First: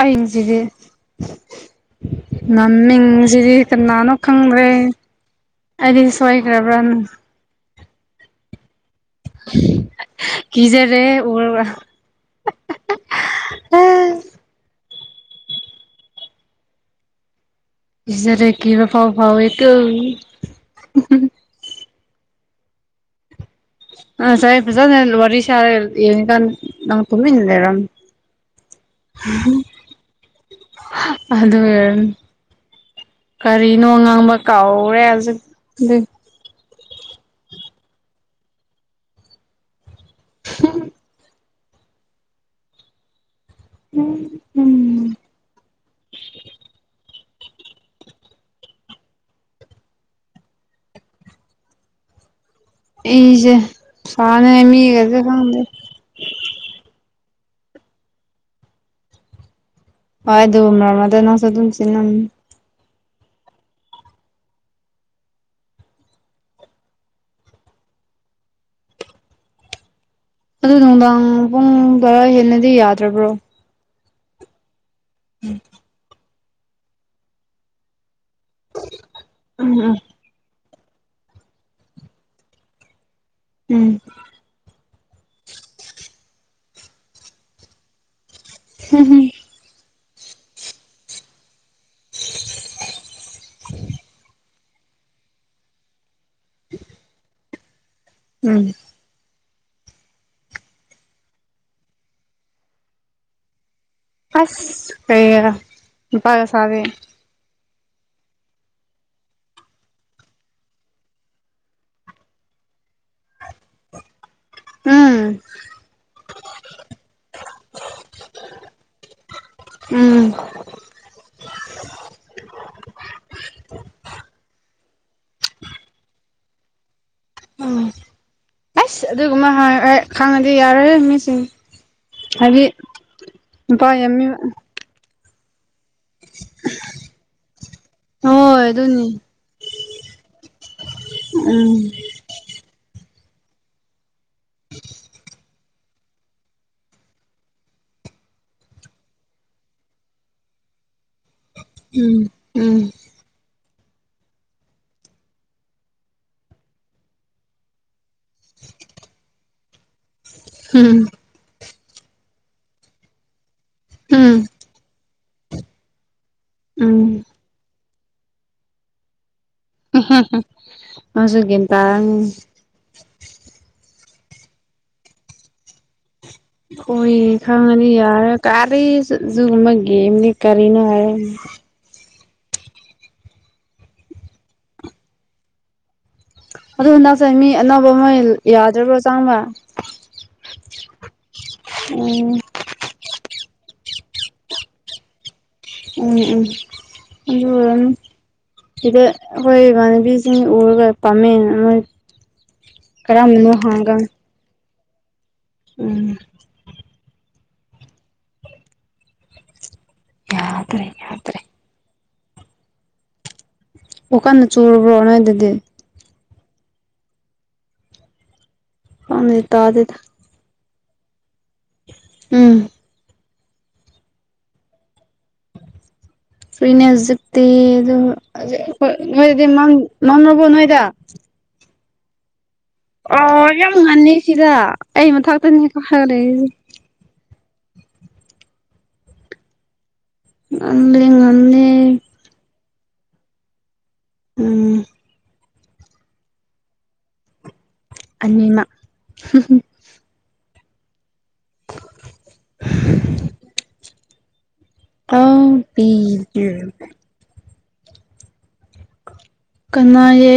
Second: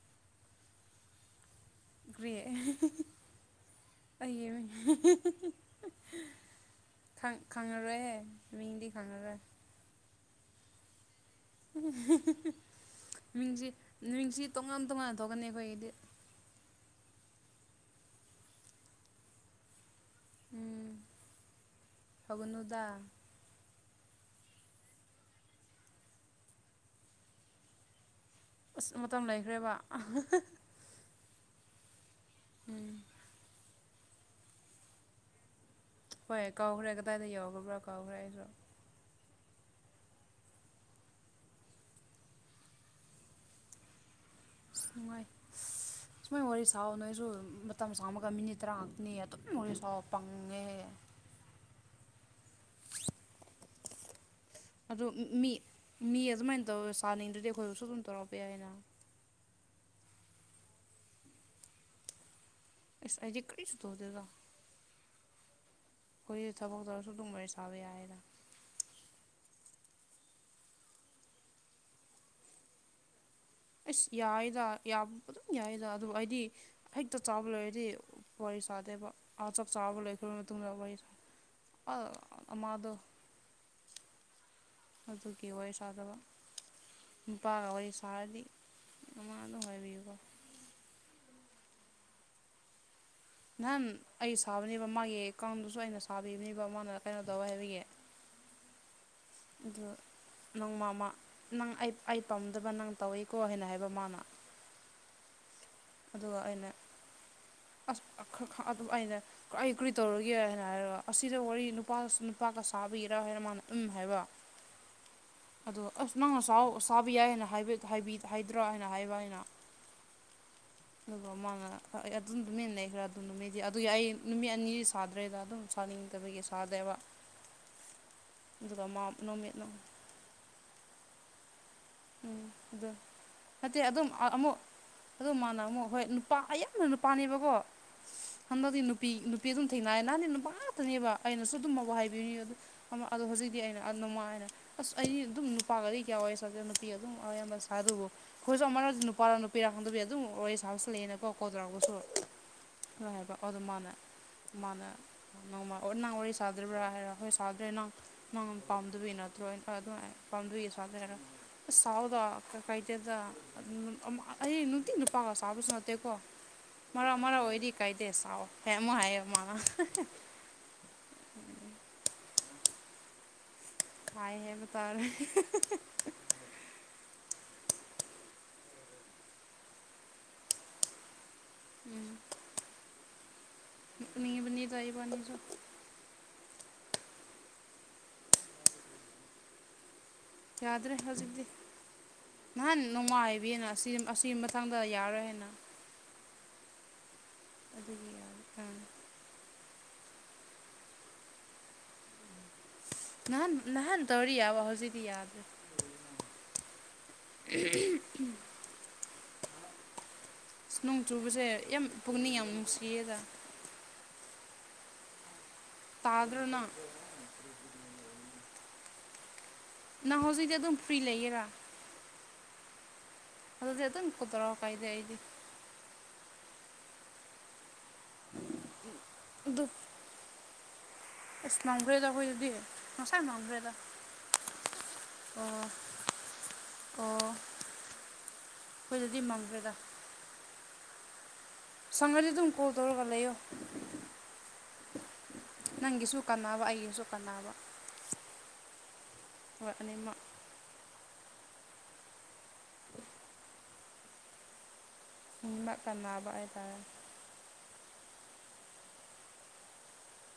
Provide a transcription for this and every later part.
ꯑꯩꯁꯤꯗꯤ ꯀ꯭ꯔꯤ ꯉꯝꯃꯤꯡꯁꯤꯗꯤ ꯀꯅꯥꯅꯣ ꯑꯩꯒꯤ ꯈꯪꯗ꯭ꯔꯦ ꯃꯤꯡ ꯑꯩꯗꯤ ꯁꯣꯏꯈ꯭ꯔꯕ꯭ꯔꯥꯅꯪ ꯈꯪ ꯈꯪꯉꯔꯣꯏꯍꯦ ꯃꯤꯡꯗꯤ ꯈꯪꯉꯔꯣꯏ ꯀꯖꯦ ꯔꯦ ꯑꯣ ꯃꯤꯡꯁꯤ ꯃꯤꯡꯁꯤ ꯇꯣꯉꯥꯟ ꯇꯣꯉꯥꯟꯅ ꯊꯣꯛꯀꯅꯤ ꯑꯩꯈꯣꯏꯒꯤꯗꯤ ꯖꯔ ꯀꯀꯤꯕ ꯐꯥꯎ ꯐꯥꯎ ꯑꯦꯛꯇꯣ ꯎꯝ ꯍꯧꯛꯅꯨꯗ ꯑ ꯆꯥꯏꯦ ꯐꯖ ꯋꯥꯔꯤꯔꯤꯁꯔꯦ ꯌꯦꯅꯤ ꯀꯥꯟ ꯅ ꯐꯃꯤꯅꯤ ꯂꯩꯔꯝ ꯑꯁ ꯃꯇꯝ ꯂꯩꯈ꯭ꯔꯦꯕ ꯑꯗꯨꯒꯤ ꯑꯣꯢꯔꯝꯅꯤ ꯎꯝ ꯀꯔꯤꯅꯣ ꯉꯥꯡꯕ ꯀꯥꯎꯔꯦ ꯍꯧꯖꯤꯛ ꯖꯤꯛ ꯍꯣꯏ ꯀꯥꯎꯈ꯭ꯔꯦ ꯀꯗꯥꯏꯗ ꯌꯥꯎꯒꯕ꯭ꯔꯣ ꯀꯥꯎꯈ꯭ꯔꯦ ꯑꯩꯁꯨ ꯎꯝ ꯎꯝ ꯎꯝ ꯅꯨꯡꯉꯥꯏ ꯁꯨꯃꯥꯏ ꯋꯥꯔꯤ ꯁꯥꯎ ꯅꯣꯏꯁꯨ ꯃꯇꯝ ꯁꯥꯡꯃꯒ ꯃꯤꯅꯤꯠ ꯇꯔꯥ ꯈꯥꯛꯇꯅꯤ ꯑꯗꯨꯝ ꯋꯥꯔꯤ ꯁꯥꯎ ꯄꯪꯉꯦ ꯏꯖꯦ ꯑꯗꯨ ꯃꯤ ꯃꯤ ꯑꯗꯨꯃꯥꯏꯅ ꯇꯧꯋꯦ ꯁꯥꯅꯤꯡꯗ꯭ꯔꯗꯤ ꯑꯩꯈꯣꯏꯗꯁꯨ ꯑꯗꯨꯝ ꯇꯧꯔꯛꯄ ꯌꯥꯏꯅ ꯍꯣꯏ ꯑꯗꯨ ꯃꯔꯛ ꯃꯔꯛꯇ ꯅꯪꯁꯨ ꯑꯗꯨꯝ ꯆꯦꯟꯂꯝꯅꯤ ꯖꯤ ꯑꯩꯗꯤ ꯀꯔꯤꯁꯨ ꯇꯧꯗꯦꯗ ꯑꯩꯈꯣꯏ ꯊꯕꯛ ꯇꯧꯔꯁꯨ ꯑꯗꯨꯝ ꯋꯥꯔꯤ ꯁꯥꯕ ꯌꯥꯏꯌꯦꯗ ꯑꯗꯨ ꯅꯨꯡꯗꯥꯡ ꯄꯨꯡ ꯇꯔꯥ ꯍꯦꯟꯅꯗꯤ ꯌꯥꯗ꯭ꯔꯕ꯭ꯔꯣ ꯑꯁ ꯌꯥꯏꯗ ꯑꯗꯨꯝ ꯌꯥꯏꯗ ꯑꯗꯨ ꯑꯩꯗꯤ ꯍꯦꯛꯇ ꯆꯥꯕ ꯂꯩꯣꯏꯔꯗꯤ ꯋꯥꯔꯤ ꯁꯥꯗꯦꯕ ꯑꯥ ꯆꯥꯛ ꯆꯥꯕ ꯂꯣꯏꯈꯔꯕ ꯃꯇꯨꯡꯗ ꯋꯥꯔꯤ ꯁꯥꯕ ꯑꯥ ꯃꯗꯣ ꯎꯝ ꯑꯗꯨꯒꯤ ꯋꯥꯔꯤ ꯁꯥꯗꯕ ꯅꯨꯄꯥꯒ ꯋꯥꯔꯤ ꯁꯥꯔꯗꯤ ꯅꯨꯡꯉꯥꯢꯔꯤꯕꯣ ꯅꯍꯥꯟ ꯑꯩ ꯁꯥꯕꯅꯦꯕ ꯃꯥꯒꯤ ꯀꯥꯡꯗꯨꯁꯨ ꯑꯩꯅ ꯁꯥꯕꯤꯕꯅꯦꯕ ꯃꯥꯅ ꯀꯩꯅꯣ ꯇꯧꯋꯦ ꯍꯥꯏꯕꯒꯤ ꯎꯝ ꯑꯗꯨ ꯅꯪ ꯃꯥꯃꯥ ꯅꯪ ꯑꯩ ꯑꯩ ꯄꯥꯝꯗꯕ ꯅꯪ ꯇꯧꯋꯦꯀꯣ ꯍꯥꯏꯅ ꯍꯥꯏꯕ ꯃꯅꯥ ꯑꯁ ꯀꯔꯤꯒꯔ ꯅꯨꯄꯥꯒ ꯁꯗꯦ ꯑ ꯑꯗꯨꯝ ꯑꯩꯅ ꯑꯩ ꯀꯔꯤ ꯇꯧꯔꯒꯦ ꯑꯩꯅ ꯍꯥꯏꯕ ꯑꯁ ꯑꯁꯤꯗ ꯋꯥꯔꯤ ꯅꯨꯄꯥ ꯅꯨꯄꯥꯒ ꯁꯥꯕꯤꯒꯔꯥ ꯍꯥꯏꯅ ꯃꯥꯅ ꯎꯝ ꯍꯥꯏꯕ ꯎꯝ ꯑꯗꯣ ꯑꯁ ꯅꯪ ꯑꯁꯥꯎ ꯑꯁꯥꯕ ꯌꯥꯏ ꯍꯥꯏꯅ ꯍꯥꯏꯕꯤ ꯍꯥꯏꯕꯤ ꯍꯥꯏꯗ꯭ꯔꯥ ꯍꯥꯏꯅ ꯍꯥꯏꯕ ꯑꯩꯅ ꯎꯝ ꯑꯗꯨꯒ ꯃꯥꯅ ꯑꯩ ꯑꯗꯨꯝ ꯇꯃꯤꯟꯅ ꯂꯩꯈ꯭ꯔꯦ ꯑꯗꯨ ꯅꯨꯃꯤꯗꯤ ꯑꯗꯨꯒꯤ ꯑꯩ ꯅꯨꯃꯤꯠ ꯑꯅꯤ ꯁꯥꯗ꯭ꯔꯦꯗ ꯑꯗꯨꯝ ꯁꯥꯅꯤꯡꯗꯕꯒꯤ ꯁꯥꯗꯦꯕ ꯑꯗꯨꯒ ꯃꯥ ꯑꯁ ꯑꯗꯨꯒꯨꯝꯕ ꯅꯨꯃꯤꯠ ꯍꯥꯏꯔ ꯈꯥꯡꯉꯗꯤ ꯌꯥꯔꯦ ꯃꯤꯁꯤꯡ ꯎꯝ ꯍꯥꯎꯗꯤ ꯑꯗꯨ ꯅꯠꯇꯦ ꯅꯨꯄꯥ ꯑꯗꯨꯝ ꯌꯥꯝꯃꯤ ꯑꯃꯨꯛ ꯑꯗꯨ ꯃꯥꯅ ꯑꯃꯨꯛ ꯍꯣꯏ ꯅꯨꯄꯥ ꯑꯌꯥꯝꯅ ꯅꯨꯄꯥꯅꯦꯕꯀꯣ ꯍꯣꯏ ꯍꯟꯗꯛꯇꯤ ꯅꯨꯄꯤ ꯑꯗꯨꯅꯤ ꯅꯨꯄꯤ ꯑꯗꯨꯝ ꯊꯦꯡꯅꯑ ꯅꯍꯥꯟꯅꯦ ꯅꯨꯄꯥ ꯉꯥꯛꯇꯅꯦꯕ ꯑꯩꯅꯁꯨ ꯑꯗꯨꯝ ꯎꯝ ꯃꯕꯨ ꯍꯥꯏꯕꯤꯔꯤ ꯑꯗꯨ ꯑꯃ ꯑꯗꯣ ꯍꯧꯖꯤꯛꯇꯤ ꯑꯩꯅ ꯑꯗꯨꯃꯥꯏꯅ ꯑꯁ ꯑꯩ ꯑꯗꯨꯝ ꯅꯨꯄꯥ ꯀꯌꯥ ꯋꯥꯔꯤ ꯁꯥꯗꯦ ꯅꯨꯄꯤ ꯑꯗꯨꯝ ꯑꯌꯥꯝꯕ ꯁꯥꯏꯗꯨꯕꯨ ꯑꯈꯣꯏꯁꯨ ꯑꯃꯔ ꯑꯗꯨ ꯅꯨꯄꯥꯥꯔ ꯅꯨꯄꯤꯔ ꯈꯪꯗꯕꯤ ꯑꯗꯨꯝ ꯋꯥꯔꯤ ꯁꯥꯕꯁꯨ ꯂꯩꯌꯦꯅ ꯀꯣ ꯀꯗ꯭ꯔꯒꯁꯨ ꯎꯝ ꯎꯝ ꯂꯕ ꯑꯗꯨ ꯃꯥꯅ ꯃꯥꯅ ꯅꯪꯃ ꯅꯪ ꯋꯥꯔꯤ ꯁꯥꯗ꯭ꯔꯤꯕ꯭ꯔꯥ ꯍꯥꯏꯔꯥ ꯍꯣꯏ ꯁꯥꯗ꯭ꯔꯦ ꯅꯪ ꯅꯪ ꯄꯥꯝꯗꯕꯤ ꯅꯠꯇ꯭ꯔꯣꯅ ꯑꯗꯨꯃꯥꯏ ꯄꯥꯝꯗꯕꯤ ꯎꯝ [unintelligible] ꯁꯥꯎꯗ ꯀꯩꯊꯗ ꯎꯝ ꯑꯩ ꯅꯨꯡꯇꯤ ꯅꯨꯄꯥꯒ ꯁꯥꯥꯕꯁꯨ ꯅꯠꯇꯦꯀꯣ ꯎꯝ ꯃꯅꯥ ꯃꯅꯥ ꯑꯣꯏꯔꯗꯤ ꯀꯥꯏꯗꯦ ꯁꯥꯥꯎ ꯐꯦꯃ ꯍꯥꯏ ꯃꯥꯅ ꯃꯥꯁꯨ ꯒꯌꯥꯟ ꯇꯥꯔꯝꯅꯤ ꯈꯥꯢ ꯍꯥꯢꯕ ꯇꯥꯔꯦ ꯑꯣꯏ ꯈꯪꯉꯅꯤ ꯌꯥꯔꯦ ꯀꯥꯔꯤꯁꯨ ꯖꯨꯒꯨꯝꯕ ꯒꯦꯝꯅꯤ ꯀꯔꯤꯅꯣ ꯍꯥꯏꯔ ꯎꯝ ꯄꯅꯤ ꯄꯅꯤꯔ ꯇ [unintelligible] [unintelligible] ꯏ ꯢꯕꯅꯤꯁꯨ ꯑꯗꯣ ꯍꯟꯗꯛꯁꯦ ꯃꯤ ꯑꯅꯧꯕ ꯃꯣꯢ ꯌꯥꯗ꯭ꯔꯤꯕ꯭ꯔꯣ ꯆꯥꯡꯕ ꯌꯥꯗ꯭ꯔꯦ ꯍꯧꯖꯤꯛꯇꯤ ꯎꯝ ꯅꯍꯥꯟ ꯅꯨꯡꯉꯥꯏꯕꯤꯅ ꯑꯁꯤ ꯑꯁꯤ ꯃꯊꯪꯗ ꯌꯥꯔꯣꯏ ꯍꯥꯏꯅ ꯎꯝ ꯎꯝ ꯑꯗꯨꯒꯤ ꯑꯗꯨ ꯌꯥꯔꯦ ꯎꯝ ꯁꯤꯗ ꯑꯩꯈꯣꯏ ꯏꯃꯥꯟꯅꯕꯤꯁꯤꯡ ꯎꯔꯒ ꯄꯥꯝꯃꯦꯅ ꯃꯣꯏ ꯀꯔꯝꯕꯅꯣ ꯅꯍꯥꯟ ꯍꯪꯒꯥꯝ ꯅꯍꯥꯟ ꯇꯧꯔꯤ ꯌꯥꯎꯕ ꯍꯧꯖꯤꯗꯤ ꯌꯥꯎꯗꯦ ꯎꯝ [unintelligible] ꯌꯥꯗ꯭ꯔꯦ ꯅꯣꯡ ꯌꯥꯗ꯭ꯔꯦ ꯆꯨꯕꯁꯦ ꯌꯥꯝ ꯄꯨꯛꯅꯤꯡ ꯌꯥꯝ ꯅꯨꯡꯁꯤꯌꯦꯗ ꯑꯣꯀꯥꯟꯅ ꯆꯨꯔꯕ꯭ꯔꯣꯅ ꯑꯗꯨꯗꯤ ꯇꯥꯗꯨꯅ ꯇꯥꯗ ꯅꯪꯥꯟ ꯍꯧꯖꯤꯛꯛꯇꯤ ꯑꯗꯨꯝ ꯐ꯭ꯔꯤ ꯂꯩꯌꯦꯦꯔꯥ ꯎꯝ ꯑꯗꯨꯜꯗꯤꯦ ꯑꯗꯨ ꯀꯗ꯭ꯔꯣ ꯀꯥꯏꯗꯦ ꯍꯥꯏꯗꯦ ꯇꯅꯦꯁꯛꯇꯤ ꯑꯗꯨ ꯅꯣꯏꯗꯤ ꯃꯥꯡꯕꯣ ꯅꯣꯏꯗ [unintelligible] ꯑꯦ ꯂꯥꯎꯈ꯭ꯔꯦꯗꯈꯣꯏ ꯑꯗꯨꯗꯤ [unintelligible] ꯑꯣ ꯌꯥꯝ ꯉꯟꯅꯤ ꯁꯤꯗ ꯑꯩ ꯑꯣ ꯃꯊꯛꯇꯅꯦ ꯀꯈꯠꯂꯒ ꯂꯩꯔꯤꯁꯦ ꯑꯣ ꯑꯩꯈꯣꯏꯗꯗꯤ ꯃꯝꯈ꯭ꯔꯦꯗ ꯉꯟꯂꯦ ꯉꯟꯂꯦ ꯁꯪꯉꯗꯤ ꯗꯨꯝ ꯀꯣꯜ ꯇꯧꯔꯒ ꯂꯩꯌꯣ ꯎꯝ ꯅꯪꯒꯤꯁꯨ ꯀꯥꯟꯅꯕ ꯑꯩꯒꯤꯁꯨ ꯀꯥꯟꯅꯕ ꯑꯅꯤꯅ ꯍꯣꯏ ꯑꯅꯤꯃꯛ [unintelligible] ꯑꯧ ꯃ ꯀꯅꯥꯕꯦ ꯄꯤꯗ꯭ꯔꯦ ꯇꯥꯔꯦ ꯀꯅꯥꯌꯦ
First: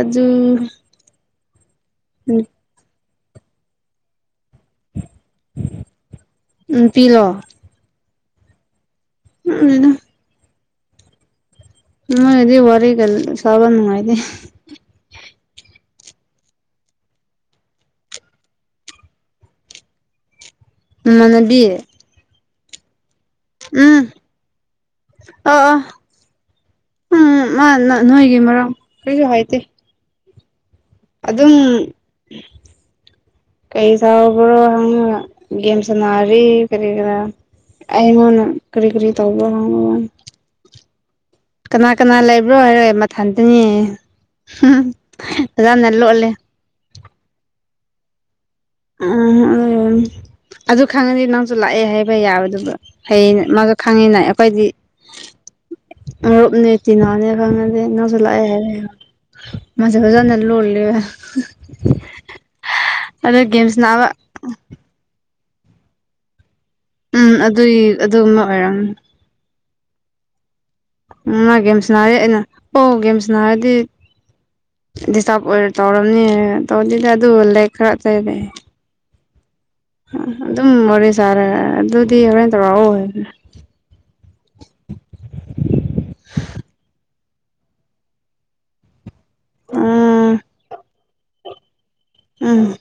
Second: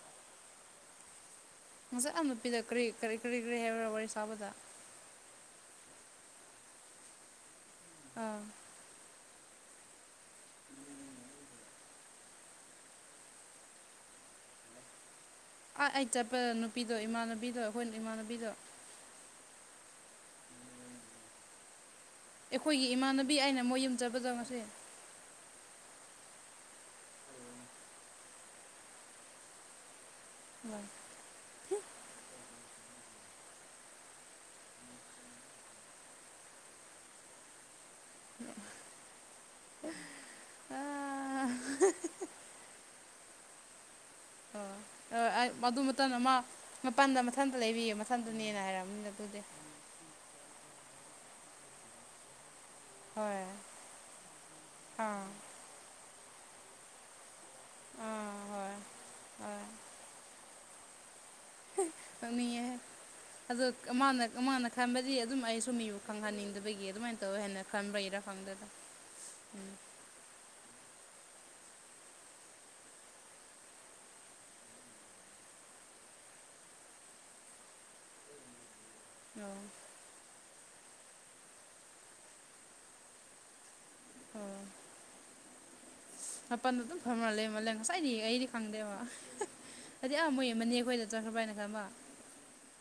ꯑꯗꯨ ꯉꯪꯁꯛ ꯑꯃꯅ ꯄꯤꯔꯛ ꯀꯔꯤ ꯀꯔꯤ ꯀꯔꯤ ꯀꯔꯤ ꯍꯥꯏꯕꯔꯥ ꯋꯥꯔꯤ ꯁꯥꯕꯗ ꯎ ꯄꯤꯂꯣ ꯑꯥ ꯎꯝ ꯎ [unintelligible] ꯃꯣꯏꯒꯗꯤ ꯋꯥꯔꯤꯒ ꯁꯥꯕ ꯅꯨꯡꯉꯥꯏꯇꯦ ꯑ ꯑꯩ ꯆꯠꯄꯗ ꯅꯨꯄꯤꯗꯣ ꯏꯃꯥꯟꯅꯕꯤꯗꯣ ꯑꯩꯈꯣꯏꯅ ꯏꯃꯥꯟꯅꯕꯤꯗꯣ ꯃꯃꯥꯟꯅꯕꯤ ꯑꯩꯈꯣꯏꯒꯤ ꯏꯃꯥꯟꯅꯕꯤ ꯑꯩꯅ ꯃꯣꯏ ꯌꯨꯝ ꯆꯠꯄꯗꯣ ꯉꯁꯤ ꯑ ꯑ ꯎꯝ ꯃꯥꯅ ꯅꯣꯏꯒꯤ ꯃꯔꯝ ꯀꯔꯤꯁꯨ ꯍꯥꯏꯗꯦ [unintelligible] ꯑꯗꯨꯝ ꯀꯩꯗꯧꯕ꯭ꯔꯣ ꯍꯪꯉꯥꯒ ꯒꯦꯝ ꯁꯥꯟꯅꯔꯤ ꯀꯔꯤꯒꯤꯔꯥ ꯑꯩꯉꯣꯟꯅ ꯀꯔꯤ ꯀꯔꯤ ꯇꯧꯕ ꯍꯪꯉꯣ ꯑꯣ ꯀꯅꯥ ꯀꯅꯥ ꯂꯩꯕ꯭ꯔꯣ ꯍꯥꯏꯔꯦ ꯃꯊꯟꯇꯅꯤꯌꯦ ꯑꯗꯨ ꯃꯇꯝ ꯃꯥ ꯃꯄꯥꯜꯗ ꯃꯊꯟꯇ ꯂꯩꯔꯤꯌꯦ ꯃꯊꯟꯇꯅꯦꯅ ꯍꯥꯏꯔꯝꯅꯤꯅ ꯑꯩꯈꯣꯏꯗꯤ ꯎꯝ ꯑꯗꯨ ꯈꯪꯉꯗꯤ ꯅꯪꯁꯨ ꯂꯥꯛꯑꯦ ꯍꯥꯏꯕ ꯌꯥꯕꯗꯨꯕ ꯐꯩ ꯍꯣꯏ ꯃꯥꯁꯨ ꯈꯪꯉꯤꯅ ꯑꯩꯈꯣꯏꯗꯤ ꯑꯥ ꯃꯔꯨꯞꯅꯤ ꯆꯤꯟꯅꯥꯅꯦ ꯈꯪꯅꯗꯦ ꯅꯪꯁꯨ ꯑꯥ ꯂꯥꯛꯑꯦ ꯍꯣꯏ ꯍꯥꯏꯔꯦ ꯍꯣꯏ ꯃꯁ ꯐꯖꯅ ꯂꯣꯜꯂꯦ ꯀꯞꯅꯤꯡꯉꯦ ꯑꯗꯣ ꯒꯦꯝ ꯁꯥꯟꯅꯕ ꯃꯥꯅ ꯈꯟꯕꯗꯤ ꯑꯗꯨꯝ ꯑꯩꯁꯨ ꯃꯤꯕꯨ ꯈꯪꯍꯟꯅꯤꯡꯗꯕꯒꯤ ꯑꯗꯨꯃꯥꯏꯅ ꯎꯝ ꯇꯧꯋꯦ ꯍꯥꯏꯅ ꯑꯗꯨꯒꯤ ꯈꯟꯕꯒꯤꯔ ꯑꯗꯨꯒꯨꯝꯕ ꯈꯪꯗꯗ ꯑꯣꯏꯔꯝꯅꯤ ꯎꯝ ꯃꯥ ꯒꯦꯝ ꯁꯟꯅꯔꯤ ꯑꯩꯅ ꯑꯣ ꯒꯦꯝ ꯁꯟꯅꯔꯗꯤ ꯗꯤꯁꯇꯥꯔꯕ ꯑꯣꯏꯅ ꯇꯧꯔꯝꯅꯤ ꯍꯥꯏꯅ ꯇꯧꯗꯦꯗ ꯑꯗꯨꯗꯤ ꯑꯗꯨ ꯂꯥꯏꯔꯤꯛ ꯈꯔ ꯎꯝ [unintelligible] ꯑꯗꯨꯝ ꯋꯥꯔꯤ ꯁꯥꯔꯦ ꯑꯗꯨꯗꯤ ꯍꯣꯔꯦꯟ ꯇꯧꯔꯛꯑꯣ ꯍꯥꯏꯕꯅꯦ ꯎꯝ ꯃꯄꯥꯜꯗ ꯑꯗꯨꯝ ꯐꯝꯃꯜꯂꯦ ꯉꯁꯥꯏꯗꯤ ꯑꯩꯗꯤ ꯈꯪꯗꯦꯕ ꯍꯥꯏꯗꯤ ꯑꯥ ꯎꯝ ꯃꯣꯏ ꯃꯅꯦ ꯈꯣꯏꯗ ꯆꯠꯈ꯭ꯔꯕ ꯍꯥꯏꯅ ꯈꯟꯕ ꯎꯝ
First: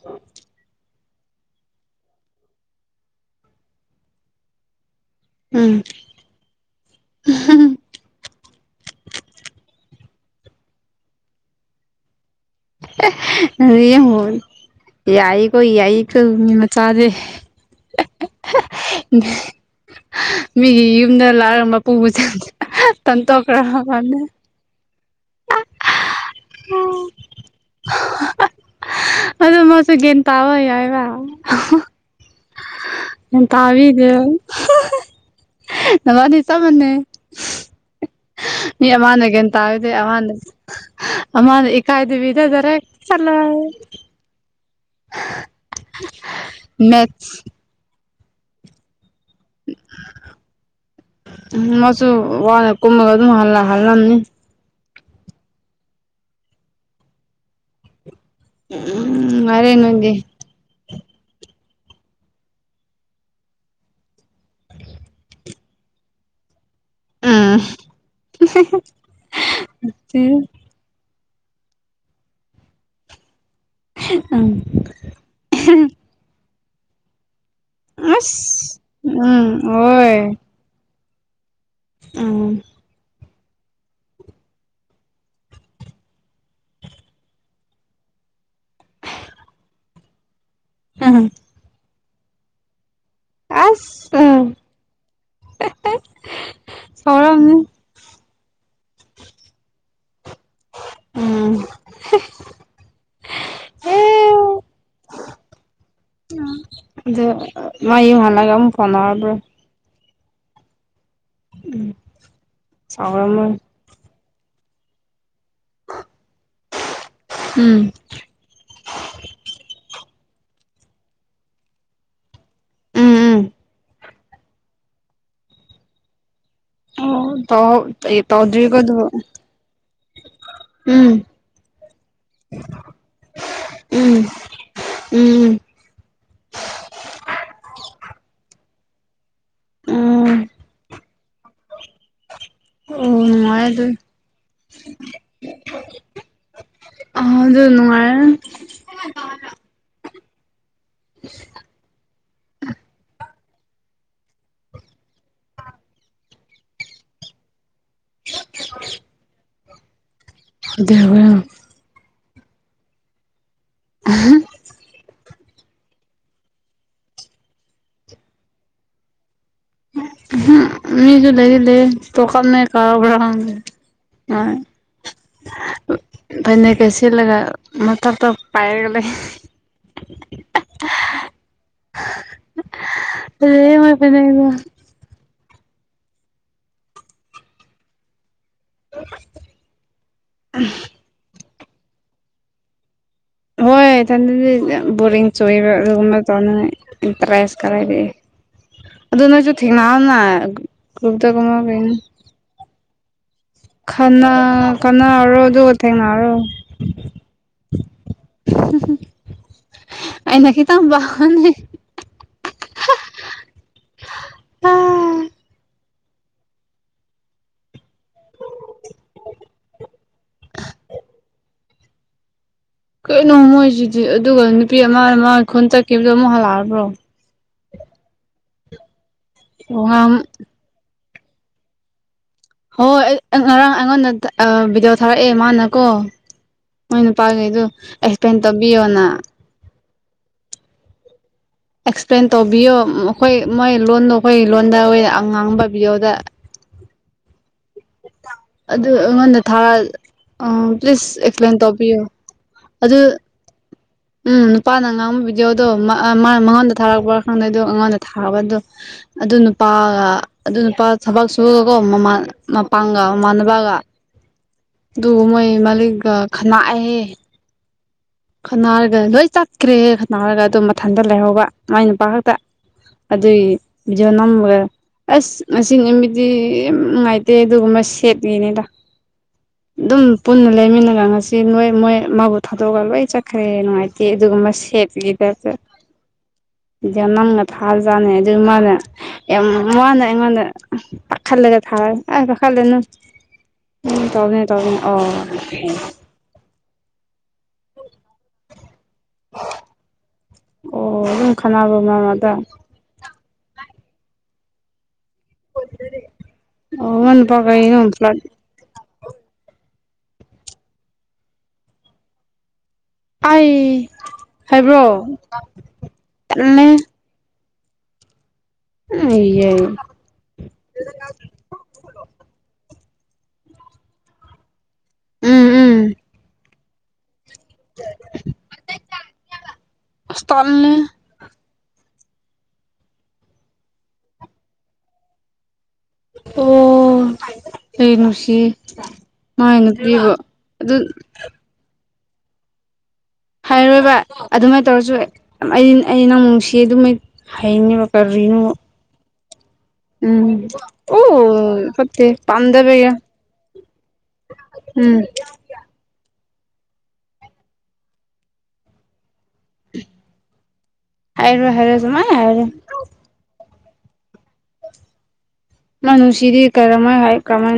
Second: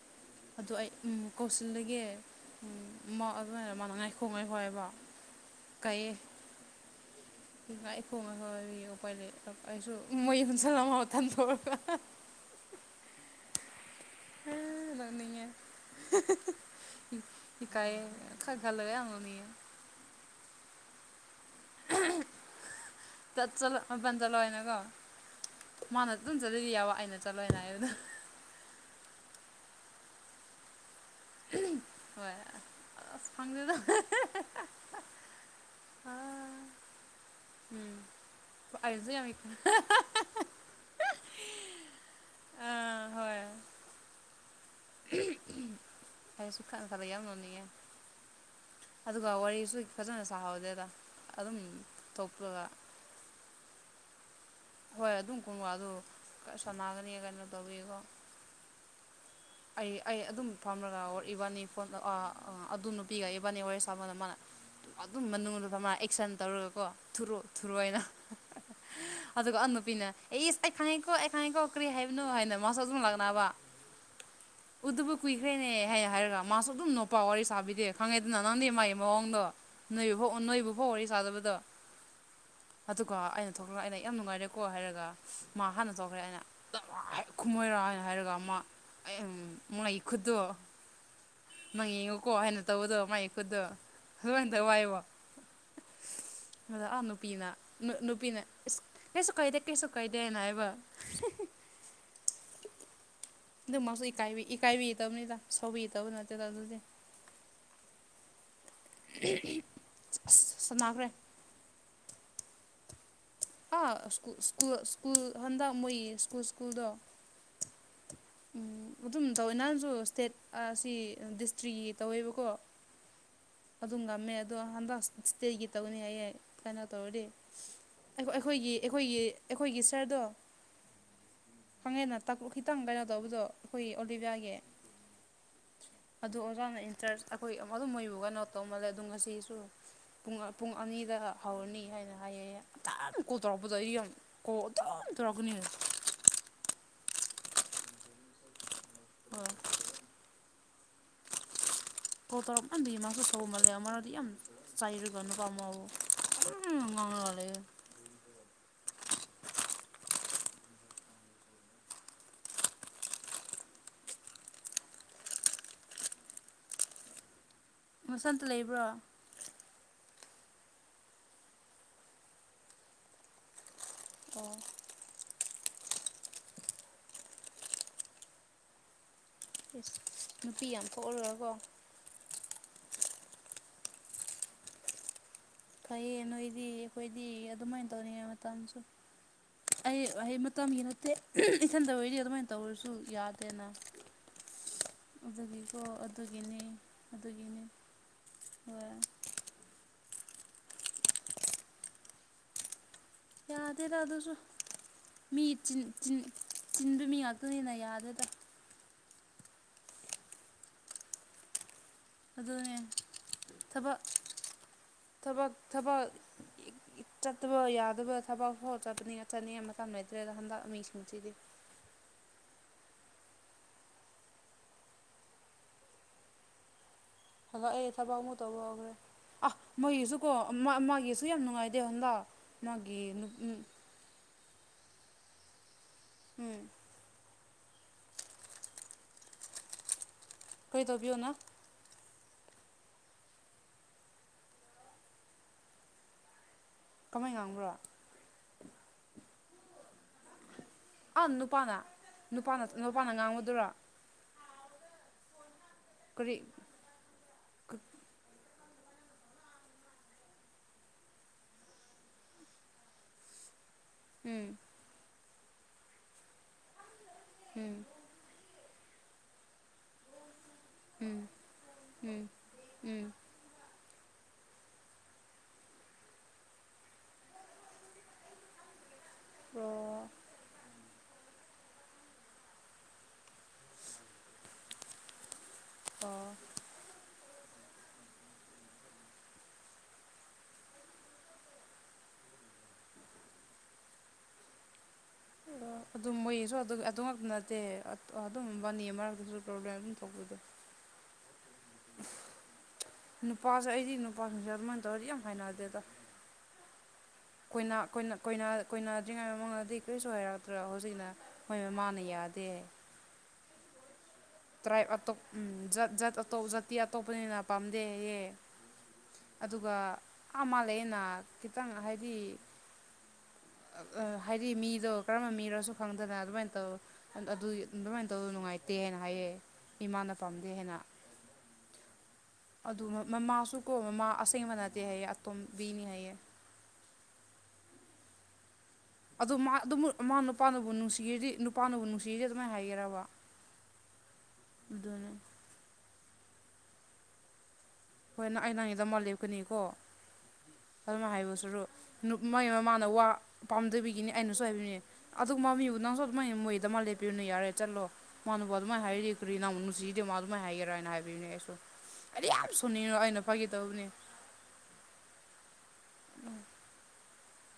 ꯑꯗꯣ ꯑꯩ ꯎꯝ ꯀꯧꯁꯤꯜꯂꯒꯦ ꯎꯝ ꯃꯥ ꯑꯣꯏꯕꯅ ꯃꯥ ꯉꯥꯏꯈꯣ ꯉꯥꯏꯈꯣ ꯍꯥꯏꯕ ꯎꯝ ꯀ ꯩꯌꯦ [unintelligible] ꯍꯜ [unintelligible] ꯅꯣꯛꯅꯤꯡꯉꯦ ꯌꯥꯏꯌꯦꯀꯣ ꯌꯥꯏꯌꯦꯀꯣ ꯃꯤ ꯃꯆꯥꯗꯤ ꯏꯀꯥꯏꯌꯦ ꯈꯜ ꯈꯜꯂꯒ ꯌꯥꯝ ꯅꯣꯛꯅꯤꯡꯉꯦ ꯃꯤꯒꯤ ꯌꯨꯝꯗ ꯂꯥꯛꯑꯒ ꯃꯄꯨꯨꯒ ꯁꯗꯅ ꯇꯟꯊꯣꯛꯈ꯭ꯔ ꯃꯥꯜꯂꯦ ꯀꯩꯅꯀꫭ ꯃꯥꯅ ꯑꯗꯨꯝ ꯆꯠꯂꯤꯗꯤ ꯌꯥꯕ ꯑꯩꯅ ꯆꯠꯂꯣꯏꯅ ꯍꯥꯏꯕꯗꯣ ꯑꯗꯨ ꯃꯁꯨ ꯒꯦꯟ ꯇꯥꯕ ꯌꯥꯏꯕ ꯎꯝ ꯍꯣꯏ ꯑꯁ ꯒ꯭ꯌꯥꯟ ꯈꯪꯗꯦꯗ ꯇꯥꯕꯤꯗꯦ [unintelligible] ꯅꯕꯥꯅꯤ ꯆꯞ ꯃꯥꯟꯅꯩ ꯎꯝ ꯃꯤ ꯑꯩꯁꯨ ꯑꯃꯥꯅ ꯌꯥꯝ ꯒꯦꯟ ꯇꯥꯔꯗꯤ ꯑꯍꯥꯟ ꯑꯃꯥꯗꯤ ꯏꯀꯥꯏꯗꯕꯤꯗ ꯗꯥꯏꯔꯦꯛ ꯑꯥ ꯆꯠꯂꯣ ꯍꯣꯏ [unintelligible] ꯈꯔꯁꯨ ꯈꯨꯠꯅ ꯈꯔ ꯃꯦꯠꯁ ꯌꯥꯎꯅꯅꯤꯌꯦ ꯑꯗꯨꯒ ꯋꯥꯔꯤꯁꯨ ꯐꯖꯅ ꯁꯥꯍꯧꯗꯦꯗ ꯑꯗꯨꯝ ꯃꯥꯁꯨ ꯊꯣꯛꯄꯒ ꯋꯥꯅ ꯀꯨꯝꯃꯒ ꯑꯗꯨꯝ ꯍꯥꯜꯂꯥ ꯍꯜꯂꯝꯅꯤ ꯍꯣꯏ ꯑꯗꯨꯝ ꯀꯨꯝꯒ ꯑꯗꯨ ꯁꯥꯟꯅꯒꯅꯤ ꯀꯩꯅꯣ ꯇꯧꯕꯤꯀꯣ ꯎꯝ ꯅꯨꯡꯉꯥꯏꯔꯦ ꯅꯣꯏꯗꯤ ꯐꯝꯔꯥꯒ ꯏꯕꯥꯅꯤ ꯐꯣꯟ ꯑꯥ ꯑꯗꯨ ꯅꯨꯄꯤꯒ ꯏꯕꯥꯅꯤ ꯋꯥꯔꯤ ꯁꯥꯕꯗꯥ ꯃꯥꯅ ꯑꯗꯨꯝ ꯃꯅꯨꯡꯗꯨꯗ ꯃꯥꯅ ꯑꯦꯛꯁꯟ ꯇꯧꯔꯒꯀꯣ ꯊꯨꯔꫭ ꯎꯝ ꯊꯨꯔꫭ‌ꯍꯥꯏꯅ ꯑꯗꯨꯒ ꯑ ꯅꯨꯄꯤꯅ ꯏꯁ ꯑꯩ ꯈꯪꯉꯦꯀꯣ ꯑꯩ ꯈꯪꯉꯦꯀꯣ ꯀꯔꯤ ꯍꯥꯏꯕꯅꯣ ꯍꯥꯏꯅ ꯃꯥꯁꯨ ꯑꯗꯨꯝ ꯂꯛꯅꯕ ꯎꯝ ꯎꯗꯕ ꯀꯨꯏꯈ꯭ꯔꯦꯅꯦ ꯍꯥꯏ ꯍꯥꯏꯔꯒ ꯃꯥꯁꯨ ꯑꯗꯨꯝ ꯅꯨꯄꯥ ꯋꯥꯔꯤ ꯁꯥꯕꯤ ꯑꯦ ꯈꯪꯉꯦꯗꯅ ꯅꯪꯗꯤ ꯑꯁ ꯃꯥꯒꯤ ꯃꯑꯣꯡꯗꯣ ꯎꯝ ꯍꯣꯏ ꯅꯣꯏꯕꯨꯕꫭꯛ ꯅꯣꯏ ꯕꯨꯕꫭꯛ ꯋꯥꯔꯤ ꯁꯥꯗꯕꯗꯣ ꯎꯝ ꯑꯗꯨꯒ ꯑꯩꯅ ꯊꯣꯛꯂꯑꯦꯅꯦ ꯌꯥꯝ ꯅꯨꯡꯉꯥꯏꯔꯦꯀꯣ ꯍꯥꯏꯔꯒ ꯃꯥ ꯍꯥꯟꯅ ꯊꯣꯛꯈ꯭ꯔꯦ ꯑꯩꯅ [unintelligible] ꯈꯨꯝꯃꯣꯏꯔ ꯍꯥꯏꯅ ꯍꯥꯏꯔꯒ ꯃꯥ ꯑ ꯑꯦꯝ ꯃꯥꯏ ꯈꯨꯨꯠꯗꫭ ꯍꯝ ꯍꯝ ꯃꯥꯏ ꯌꯦꯡꯉꯨꯀꯣ ꯍꯥꯏꯅ ꯇꯧꯕꯗꫭ ꯃꯥꯏ ꯑꯁ ꯎꯝ ꯑꯦꯛ [unintelligible] ꯋꯥꯏꯑꯣꯑ ꯑꯗꯨ ꯑ ꯅꯨꯄꯤꯅ ꯁꯥꯎꯔꯝꯅꯤ ꯅꯨ ꯅꯨꯄꯤꯅ ꯏꯁ ꯀꯩꯁꯨ ꯀꯥꯏꯗꯦ ꯀꯩꯁꯨ ꯀꯥꯏꯗꯦ ꯅ ꯍꯥꯏꯕ ꯎꯝ ꯑꯗꯨꯃꯛꯁꯨ ꯏꯀꯥꯏꯕꯤ ꯏꯀꯥꯏꯕꯤꯗꯕꯅꯤꯗ ꯁꯥꯎꯕꯥꯒꯤ‌ ꯇꯧꯕ ꯅꯠꯇꯦꯗ ꯑꯗꯨꯗꯤ ꯑꯗꫭ ꯃꯥ ꯌꯨꯝ ꯍꯂꯒ ꯑꯃꯨꯛ ꯐꯥꯎꯅꯔꯕ꯭ꯔꯣ [unintelligible] ꯑꯁ ꯁꯥꯟꯅꯈ꯭ꯔꯦ ꯎꯝ ꯆꯥꯎꯔꯝꯃꫭꯏ ꯑ ꯁ꯭ꯀꯨꯜ ꯁ꯭ꯀꯨꯜ ꯁ꯭ꯀꯨꯜ ꯍꯟꯗꯛ ꯃꯣꯏꯒꯤ ꯁ꯭ꯀꯨꯜ ꯁ꯭ꯀꯨꯜꯗꯣ ꯎꯝ ꯎꯝ ꯑꯗꯨꯝ ꯇꯧꯋꯦ ꯅꯍꯥꯟꯁꯨ ꯏꯁꯇꯦꯠ ꯑꯁꯤ ꯗꯤꯁꯇ꯭ꯔꯤꯒꯤ ꯇꯧꯋꯦꯕꯀꯣ ꯎꯝ ꯎꯝ ꯑꯗꯨꯝ ꯉꯝꯃꯦ ꯑꯗꯣ ꯍꯟꯗꯛ ꯏꯁꯇꯦꯒꯤ ꯇꯧꯒꯅꯤ ꯍꯥꯏꯌꯦ ꯀꯟꯅ ꯇꯧꯔꯗꯤ [unintelligible] ꯑꯩꯈꯣꯏ ꯑꯩꯈꯣꯏꯒꯤ ꯇꯧꯗ꯭ꯔꯤꯀꯣ ꯑꯗꯨꯕꯨ ꯑꯩꯈꯣꯏꯒꯤ ꯑꯩꯈꯣꯏꯒꯤ ꯁꯥꯔꯗꯣ ꯎꯝ ꯈꯪꯉꯦꯅ ꯇꯞ ꯈꯤꯇꯪ ꯕꯦꯔꯥ ꯇꯧꯕꯗꯣ ꯑꯩꯈꯣꯏꯒꯤ ꯎꯝ ꯑꯣꯂꯤꯕꯤꯌꯥꯒꯤ ꯎꯝ ꯑꯗꯨ ꯑꯣꯖꯥꯅ ꯏꯟꯆꯥꯔꯁ ꯑꯩꯈꯣꯏ ꯑꯗꯨꯝ ꯃꯣꯏꯕꯨ ꯀꯩꯅꫭ ꯇꯧꯃꯜꯂꯦ ꯑꯗꯨ ꯉꯁꯤ ꯄꯨꯡ ꯑꯣ ꯄꯨꯡ ꯑꯅꯤꯗ ꯍꯧꯔꯅꯤ ꯍꯥꯏꯅ ꯍꯥꯏꯌꯦꯌꯦ ꯑꯣ ꯇꯅ ꯀꯣꯜ ꯅꯨꯡꯉꯥꯏ ꯇꯧꯔꯛꯄꯗꯣ ꯑꯗꯨ ꯑꯩ ꯌꯥꯝ ꯀꯣꯜ ꯑꯗꯨꯝ ꯇꯧꯔꯛꯀꯅꯤ ꯑ ꯑꯗꯨ ꯅꯨꯡꯉꯥꯏꯌꯦ [unintelligible] [unintelligible] ꯆꯩꯔꯒꯥ [unintelligible] ꯑꯗꯨꯝ ꯒꯥꯎꯔ ꯂꯩꯔꯦꯗ [unintelligible] [unintelligible] ꯑ ꯍ ꯃꯨꯁꯟꯇ ꯂꯩꯕ꯭ꯔꯣ ꯃꯤꯁꯨ ꯂꯩ ꯂꯩꯦ ꯇ ꯀꯝꯅ ꯀꯥ ꯎꯕꯔꯥꯒꯦ ꯑꯣ ꯄꯅ ꯀꯩꯁꯦ ꯂꯒ ꯃ ꯇ ꯄꯥꯏꯒꯦ ꯅꯨꯄꯤ ꯌꯥꯝ ꯊꯣꯛꯎꯔꯨꯔꯀꯣ ꯑꯗꯨꯦꯣꯏꯕꯅꯦꯗ ꯐꯩꯌꯦꯦ ꯅꯣꯏꯗꯤ ꯑꯩꯈꯣꯏꯗꯤ ꯑꯗꯨꯃꯥꯏꯅ ꯇꯧꯅꯤꯡꯉ ꯑꯩ ꯃꯇꯝꯒꯤ ꯅꯠꯇꯦ ꯏꯊꯟꯗ ꯍꯩꯗꯤ ꯑꯗꯨꯃꯥꯏꯅ ꯇꯧꯔꯁꯨ ꯌꯥꯗꯦ ꯄꯅ ꯍꯣꯏ ꯏꯊꯟꯗꯗꯤ ꯕꯣꯔꯤꯡ ꯆꯣꯏꯕ ꯑꯗꯨꯒꯨꯝꯕ ꯑꯗꯨꯒꯤꯅꯤ ꯇꯧꯅꯅ ꯏꯟꯇꯔꯦꯁ ꯈꯔ ꯍꯥꯏꯔꯛꯑꯦ ꯎ ꯑꯗꯨꯅꯁꯨ [unintelligible] ꯌꯥꯗꯦꯗ ꯈꯟꯅꯥ ꯑꯗꯨꯁꯨ ꯈꯟꯅꯔꯣ ꯃꯤ ꯑꯗꯨꯒ ꯆꯤꯟ ꯆꯤꯟ ꯊꯦꯡꯅꯔꯣ ꯆꯤꯟꯕ ꯃꯤ ꯉꯥꯛꯇꯅꯤꯅ ꯌꯥꯗꯦꯗ [unintelligible] ꯑꯩꯅ ꯈꯤꯇꯪ [unintelligible] ꯑꯗꯨꯅꯦ ꯊꯕꯛ ꯊꯕꯛ ꯊꯕꯛ ꯏꯛ ꯏꯠ ꯆꯠꯇꯕ ꯌꯥꯗꯕ ꯊꯕꯛ ꯐꯥꯎ ꯆꯠꯄꯅꯤ ꯆꯠꯅꯤꯒꯥꯏ ꯃꯇꯝ ꯂꯩꯇ꯭ꯔꯦꯗ ꯍꯟꯗꯛ ꯃꯤꯁꯤꯡꯁꯤꯗꯤ ꯀꯩꯅꯣ ꯃꯣꯏꯁꯤꯗꯤ ꯑꯗꯨꯒ ꯅꯨꯄꯤ ꯑꯃꯥ ꯃꯥꯅ ꯈꯨꯟ ꯆꯠꯈꯤꯕꯗꯣ ꯑꯃꯨꯛ ꯍꯜꯂꯛꯑꯕ꯭ꯔꯣ ꯍꯂꯛꯑꯦ ꯊꯕꯛ ꯑꯃꯨꯛ ꯇꯧꯔꯨꯔꯕꯅꯦ ꯑ ꯃꯣꯏꯒꯤꯁꯨ ꯉꯥꯡ ꯀꯣ ꯃ ꯃꯥꯒꯤꯁꯨ ꯌꯥꯝ ꯅꯨꯡꯉꯥꯏꯇꯦ ꯍꯟꯗꯛ ꯍꯣꯏ ꯃꯥꯒꯤ ꯑꯩ ꯑꯩ ꯉꯔꯥꯡ ꯑꯩꯉꯣꯟꯗ ꯑ ꯚꯤꯗꯤꯑꯣ ꯊꯥꯔꯛꯑꯦ ꯃꯥꯅ ꯀꯣ ꯎꯝ ꯃꯣꯏ ꯅꯨꯄꯥꯒꯩꯗꯣ ꯑꯦꯛꯁꯄ꯭ꯂꯦꯟ ꯇꯧꯕꯤꯌꯣꯅ ꯀꯔꯤ ꯇꯧꯕꯤꯌꯨꯅ ꯑꯦꯛꯁꯄ꯭ꯂꯦꯟ ꯇꯧꯕꯤꯌꯣ ꯑꯩꯈꯣꯏ ꯃꯣꯏ ꯂꯣꯟꯗꯣ ꯑꯩꯈꯣꯏ ꯂꯣꯟꯗ ꯑ ꯉꯥꯡ ꯄꯕꯤꯌꯣꯗ ꯀꯃꯥꯏ ꯉꯥꯡꯕ꯭ꯔꯣ ꯑꯗꯨ ꯑꯩꯉꯣꯟꯗ ꯊꯥ ꯑ ꯄ꯭ꯂꯤꯁ ꯑꯥ ꯑꯦꯛꯁꯄ꯭ꯂꯦꯟ ꯅꯨꯄꯥꯅ ꯇꯧꯕꯤꯌꯣ ꯅꯨꯄꯥꯅ ꯑꯗꯨ ꯅꯨꯄꯥꯅ ꯉꯥꯡꯕꯗꯨꯔꯥ ꯎꯝ ꯅꯨꯄꯥꯅ ꯉꯥꯡꯕꯕꯤꯗꯣ ꯑꯗꯣ ꯀꯔꯤ ꯃꯉꯣꯟꯗ ꯊꯥꯔꯛꯄꯥ ꯈꯪꯗꯩꯗꯣ ꯑꯩꯉꯣꯟꯗ ꯊꯥꯛꯕꯗꯣ ꯑꯗꯨ ꯅꯨꯄꯥꯒ ꯑꯗꯨ ꯅꯨꯄꯥ ꯊꯕꯛ ꯁꯨꯔꯒꯀꯣ ꯃꯃꯥ ꯃꯄꯥꯡꯒ ꯃꯅꯕꯒ ꯎꯝ ꯑꯗꯨꯒ ꯃꯣꯏ ꯃꯂꯤꯛꯒ ꯈꯅꯥꯛꯑꯍꯦ ꯎꯝ ꯈꯅꯥꯔꯒ ꯂꯣꯏ ꯆꯠꯈ꯭ꯔꯦ ꯈꯠꯅꯥꯔꯒ ꯑꯗꯨꯝ ꯃꯊꯟꯗ ꯎꯝ ꯂꯩꯍꯧꯕ ꯃꯥꯏ ꯅꯨꯄꯥ ꯎꯝ ꯈꯛꯇ ꯎꯝ ꯑꯗꯨꯒꯤ ꯚꯤꯗꯤꯑꯣ ꯅꯝꯃꯒ ꯑꯁ ꯉꯁꯤ ꯃꯤꯗꯤ ꯌꯥꯝ ꯅꯨꯡꯉꯥꯏꯇꯦ ꯑꯗꯨꯒꯨꯝꯕ ꯁꯦꯠꯂꯤꯅꯤꯗ ꯑꯗꯨꯝ ꯑꯣ ꯄꯨꯟꯅ ꯂꯩꯃꯤꯟꯅꯔ ꯉꯁꯤ ꯅꯣꯏ ꯃꯣꯏ ꯃꯥꯕꯨ ꯊꯥꯗꯣꯛꯑꯒ ꯂꯣꯏ ꯆꯠꯈ꯭ꯔꯦ ꯅꯨꯡꯉꯥꯏꯇꯦ ꯑꯗꯨꯒꯨꯝꯕ ꯁꯦꯠꯀꯤꯗ ꯑꯣ ꯏꯗꯤ ꯅꯝꯒ ꯊꯥꯔꯖꯥꯠꯅꯤ ꯑꯗꯨꯒꯤ ꯃꯥꯜꯅ ꯃꯅꯉꯣꯟ ꯄꯥꯈꯥ ꯂꯩꯀꯦ ꯊꯥ ꯑꯦ ꯄꯥꯈꯥ ꯂꯩꯅꯣ ꯎꯝ ꯇꯕꯅꯦ ꯇꯕꯅꯦ ꯑꯣ ꯑꯗꯨꯝ ꯃꯣꯏꯁꯨ ꯑꯗꯨ ꯑꯗꯨ ꯉꯛꯇ ꯅꯠꯇꯦ ꯑꯗꯨꯝꯕꯅꯤ ꯃꯔꯛꯇꯁꯨ ꯄ꯭ꯔꯣꯕ꯭ꯂꯦꯝ ꯑꯗꯨꯝ ꯊꯣꯛꯧꯕꯤꯗ ꯑꯣ ꯎꯨꯡ ꯈꯥꯟꯕ ꯃꯃꯗ ꯅꯨꯄꯥꯁꯦ ꯑꯩꯗꯤ ꯅꯨꯄꯥꯁꯤꯡꯁꯦ ꯑꯗꯨꯃꯥꯏꯅ ꯇꯧꯔꯗꯤ ꯌꯥꯝ ꯐꯥꯏꯅꯦ ꯑꯗꯨꯗ ꯑꯣ ꯅꯪ ꯅꯨꯄꯥ ꯑꯩꯈꯣꯏꯅ ꯀꯔꯤꯅꯣ ꯐ꯭ꯂꯠ ꯑꯩꯈꯣꯏꯅ ꯑꯩꯈꯣꯏꯅ ꯀꯨꯣꯏꯅꯗ꯭ꯔꯤꯉꯩ ꯃꯃꯥꯡꯗꯗꯤ ꯀꯔꯤꯁꯨ ꯍꯥꯏꯔꯛꯇ꯭ꯔꯣ ꯍꯧꯖꯤꯛꯅ ꯃꯣꯏ ꯃꯃꯅ ꯌꯥꯗꯦ ꯑꯩ ꯍꯥꯏꯕ꯭ꯔꯣ ꯇ꯭ꯔꯥꯏꯞ ꯑꯇꯞꯖꯠ ꯇꯜꯂꯦ ꯖꯥꯇꯤ ꯑꯇꯣꯞ ꯀꯄꯅꯤꯅ ꯄꯥꯝꯗꯦꯌꯦ ꯑꯩꯌꯦ ꯑꯗꯨꯒ ꯑ ꯃꯥꯜꯂ ꯑꯅ ꯈꯤꯇꯪ ꯍꯥꯏꯗꯤ ꯍꯥꯏꯗꯤ ꯃꯤꯗꯣ ꯀꯔꯝꯕ ꯎꯝ ꯃꯤꯔꯁꯨ ꯎꯝ ꯈꯪꯗꯅ ꯑꯗꯨꯃꯥꯏꯅ ꯇꯧ ꯑꯗꯨꯒꯤ ꯑꯗꯨꯃꯥꯏꯅ ꯇꯧꯗꯣ ꯅꯨꯡꯉꯥꯏꯇꯦꯅ ꯍꯥꯏꯌꯦ ꯏꯃꯥꯅ ꯑꯁ ꯄꯥꯝꯗꯦ ꯇꯜꯂꯦ ꯍꯦꯅ ꯑꯗꯨ ꯃꯃꯥꯁꯨ ꯀꯣ ꯃꯃꯥ ꯑꯁꯦꯡꯕ ꯅꯠꯇꯦ ꯍꯥꯏꯌꯦ ꯑꯇꯣꯝꯕꯤꯅꯤ ꯍꯥꯏꯌꯦ ꯑꯣ ꯑꯩꯅꯨꯡꯁꯤ ꯑꯗꯨ ꯃꯥ ꯑꯗꯨꯃꯨꯔ ꯃꯥ ꯅꯨꯄꯥꯅꯕꯨ ꯅꯨꯡꯁꯤꯔꯤꯗꯤ ꯅꯨꯄꯥꯅꯕꯨ ꯅꯨꯡꯁꯤꯔꯤꯗꯤ ꯑꯗꯨꯃꯥꯏꯅ ꯍꯥꯏꯒꯦꯔꯕ ꯍꯥꯏꯔꯔꯣꯏꯕ ꯑꯗꯨꯃꯥꯏꯅ ꯇꯧꯔꯁꯨ ꯑꯗꯨꯅꯦ ꯑꯩ ꯑꯩ ꯅꯪꯃꯨ ꯅꯨꯡꯁꯤ ꯑꯗꯨꯃꯥꯏ ꯍꯩꯅꯦꯕ ꯍꯣꯏ ꯅꯪ ꯀꯔꯤꯅꯣ ꯑꯩ ꯅꯪꯒꯤꯗꯃꯛ ꯂꯦꯞꯀꯅꯤꯀꯣ ꯎꯝ ꯑꯔꯨꯝꯅ ꯍꯥꯏꯕꯁꯨꯔꯨ ꯑꯣ ꯐꯠꯇꯦ ꯅꯨꯞ ꯃꯣꯏ ꯃꯃꯥꯅ ꯄꯥꯝꯗꯕꯒꯤ ꯋꯥ ꯄꯥꯝꯗꯕꯤꯒꯤꯅꯤ ꯑꯩꯅꯁꯨ ꯍꯥꯏꯕꯅꯦ ꯎꯝ ꯑꯗꯨꯒꯨꯝꯕ ꯃꯤꯕꯨ ꯅꯪꯁꯨ ꯑꯗꯨꯃꯥꯏꯅ ꯃꯣꯏꯗꯃꯛ ꯂꯦꯄꯤꯔꯨꯅꯨ ꯌꯥꯔꯦ ꯆꯠꯂꯣ ꯃꯥꯅꯕꯨ ꯑꯗꯨꯃꯥꯏꯅ ꯍꯥꯏꯔꯤ ꯐꯨꯔꯤ ꯅꯅꯥꯃꯨꯛ ꯅꯨꯡꯁꯤꯗꯦ ꯃꯥ ꯑꯗꯨꯃꯥꯏꯅ ꯍꯥꯏꯒꯦꯔꯥ ꯍꯥꯏꯅ ꯍꯥꯏꯕꯤꯕꯅꯦ ꯑꯩꯁꯨ ꯍꯥꯏꯔꯣꯏ ꯍꯥꯏꯔꯣꯏ ꯁꯨꯃꯥꯏ ꯑꯩꯗꯤ ꯍꯥꯏꯔꯦ ꯌꯥꯝ ꯁꯨꯅꯤꯡꯔꯣ ꯑꯩꯅ ꯐꯈꯤꯗꯕꯅꯤ ꯃꯥꯥꯅꯨꯁꯤꯗꯤ ꯀꯔꯝꯥꯏ ꯍꯥꯏ ꯀꯃꯥꯏꯅ